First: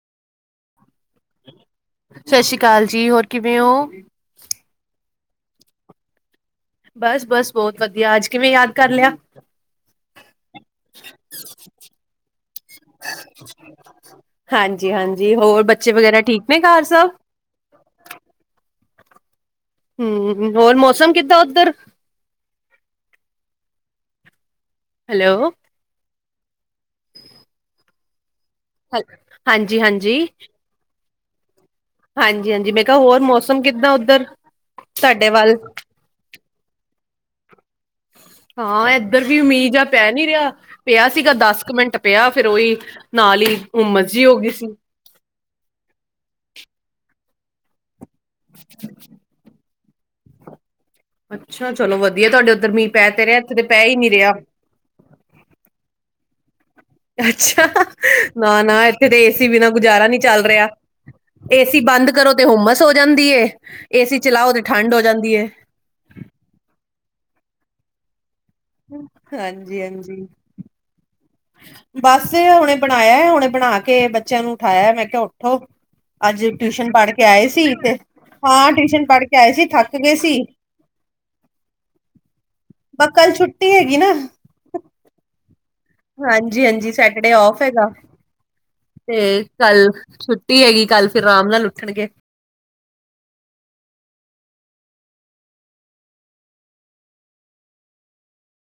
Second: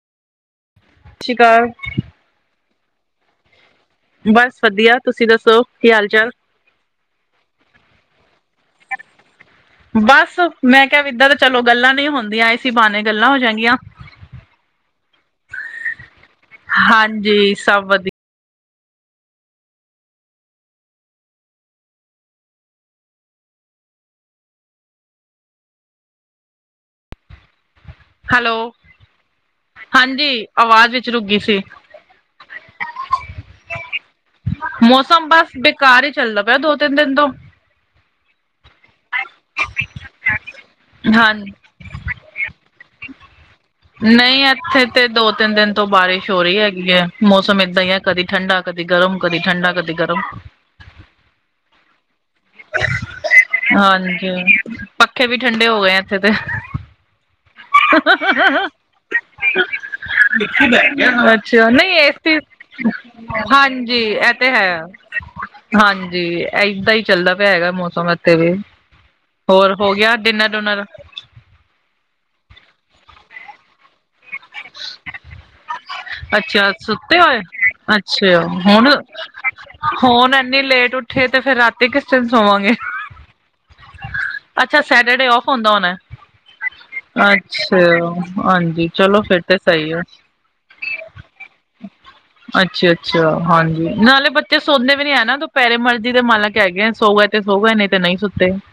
ਸਸੀ਼ ਕਾਲ। ਸਸ੍ਰੀ ਕਾਲ ਜੀ, ਹੋਰ ਕਿਵੇਂ ਹੋ? ਬਸ, ਵਧੀਆ ਤੁਸੀਂ ਦੱਸੋ ਕੀ ਹਾਲ ਚਾਲ? ਬਸ-ਬਸ ਬਹੁਤ ਵਧੀਆ, ਅੱਜ ਕਿਵੇਂ ਯਾਦ ਕਰ ਲਿਆ? ਬਸ, ਮੈਂ ਕਿਹਾ ਵੀ ਇੱਦਾਂ ਤਾਂ ਚਲੋ ਗੱਲਾਂ ਨਹੀਂ ਹੁੰਦੀਆਂ ਇਸੀ ਬਹਾਨੇ ਗੱਲਾਂ ਹੋ ਜਾਗੀਆਂ ਹਾਂਜੀ-ਹਾਂਜੀ, ਹੋਰ ਬੱਚੇ ਵਗੈਰਾ ਠੀਕ ਨੇ ਘਰ ਸਭ ਹਾਂਜੀ ਸਭ ਵਧੀਆ ਹਮ, ਹੋਰ ਮੌਸਮ ਕਿੱਦਾਂ ਉੱਧਰ? ਹੈਲੋ। ਹੈਲੋ। ਹਾਂਜੀ-ਹਾਂਜੀ। ਹਾਂਜੀ ਆਵਾਜ਼ ਵਿੱਚ ਰੁਕ ਗੀ ਸੀ। ਹਾਂਜੀ-ਹਾਂਜੀ ਹੋਰ ਕਿਹਾ ਹੋਰ ਮੌਸਮ ਕਿੱਦਾਂ ਉੱਧਰ ਮੌਸਮ ਤੁਹਾਡੇ ਬਸ ਵੱਲ ਬੇਕਾਰ ਹੀ ਚੱਲਦਾ ਪਿਆ ਦੋ-ਤਿੰਨ ਦਿਨ ਤੋਂ ਹਾਂ, ਇੱਧਰ ਵੀ ਮੀਂਹ ਜਾਂ ਪੈ ਨੀ ਰਿਹਾ ਪਿਆ ਸੀਗਾ ਹਾਂਜੀ ਦਸ ਕੁ ਮਿੰਟ ਪਿਆ ਫਿਰ ਉਹੀ ਨਾਲ ਹੀ ਉਮਸ ਜੀ ਹੋ ਨਹੀਂ ਗਈ ਸੀ। ਇੱਥੇ ਤੇ ਦੋ ਤਿੰਨ ਬਾਰਿਸ਼ ਹੋ ਰਹੀ ਹੈਗੀ ਹੈ, ਮੌਸਮ ਏਦਾਂ ਹੀ ਹੈ ਕਦੀ ਠੰਡਾ, ਕਦੀ ਗਰਮ, ਕਦੀ ਠੰਡਾ, ਕਦੀ ਗਰਮ ਅੱਛਾ, ਚਲੋ ਵਧੀਆ ਤੁਹਾਡੇ ਉੱਧਰ ਮੀਂਹ ਪੈ ਤੇ ਰਿਹਾ ਇੱਥੇ 'ਤੇ ਪੈ ਹੀ ਨਹੀਂ ਰਿਹਾ। ਹਾਂਜੀ ਪੱਖੇ ਵੀ ਠੰਡੇ ਹੋ ਗਏ ਇੱਥੇ 'ਤੇ ਅੱਛਾ, ਨਾ-ਨਾ ਇੱਥੇ ਤਾਂ ਏਸੀ ਬਿਨਾਂ ਗੁਜ਼ਾਰਾ ਨਹੀਂ ਚੱਲ ਰਿਹਾ। ਏ ਅੱਛਾ ਸੀ ਨਹੀਂ ਬੰਦ ਕਰੋ ਏਸੀ ਤੇ ਹੁੰਮਸ ਓ ਜਾਂਦੀ ਏ ਹਾਂਜੀ ਏ ਸੀ ਇਹ ਚਲਾਓ ਤੇ ਹੈ ਠੰਡ ਓ ਜਾਂਦੀ ਐ। ਹਾਂਜੀ ਅਇੱਦਾ ਈ ਚਲਦਾ ਪਿਆ ਹੈਗਾ ਮੌਸਮ ਇੱਥੇ ਵੀ। ਹੋਰ ਹੋ ਗਿਆ ਡਿਨਰ- ਡੁਨਰ? ਬੱਸ ਈ ਹੁਣੇ ਬਣਾਇਆ ਐ ਹੁਣੇ ਬਣਾ ਕੇ ਬੱਚਿਆਂ ਨੂੰ ਠਾਇਐ ਮੈਂ ਕਿਆ ਉੱਠੋ। ਅੱਜ ਅੱਛਿਆ ਟਿਊਸ਼ਨ ਪੜ੍ਹ ਸੁੱਤੇ ਕੇ ਓਏ, ਆਏ ਸੀ ਤੇ ਅੱਛਿਆ ਹਾਂ ਹੁਣ, ਟਿਊਸ਼ਨ ਪੜ੍ਹ ਕੇ ਆਏ ਸੀ ਥੱਕ ਗਏ ਹੁਣ ਸੀ। ਇਨੀ ਲੇਟ ਉਠੇ ਤੇ ਫਿਰ ਰਾਤੀ ਕਿਸ ਟਿਨ ਸੋਵਾਂਗੇ ਅ ਪਰ ਕੱਲ ਛੁੱਟੀ ਹੈਗੀ ਹ ਨਾ। ਹ, ਅੱਛਾ ਸੈਟਰਡੇ ਔਫ ਓਂਦਾ ਓਣੈਂ? ਹਾਂਜੀ- ਹਾਂਜੀ ਸੈਟਰਡੇ ਔਫ ਐਗਾ ਹਾਂਜੀ ਤੇ ਚਲੋ ਫਿਰ ਕੱਲ ਸਹੀ ਆ ਛੁੱ ਛੁੱਟੀ ਐਗੀ ਕੱਲ ਫਿਰ ਰਾਮ ਨਾਲ ਉੱਠਣਗੇ। ਅੱਛਾ- ਅੱਛਾ ਹਾਂਜੀ ਨਾਲੇ ਬੱਚੇ ਸੋਂਦੇ ਵੀ ਨੀ ਐ ਨਾ ਦੁਪੈਰੇ ਮਰਜ਼ੀ ਦੇ ਮਾਲਕ ਐਗੇਐਂ ਸੋ ਗਏ ਤੇ ਸੋ ਗਏ ਨਈ ਤੇ ਨਈ ਸੁੱਤੇ।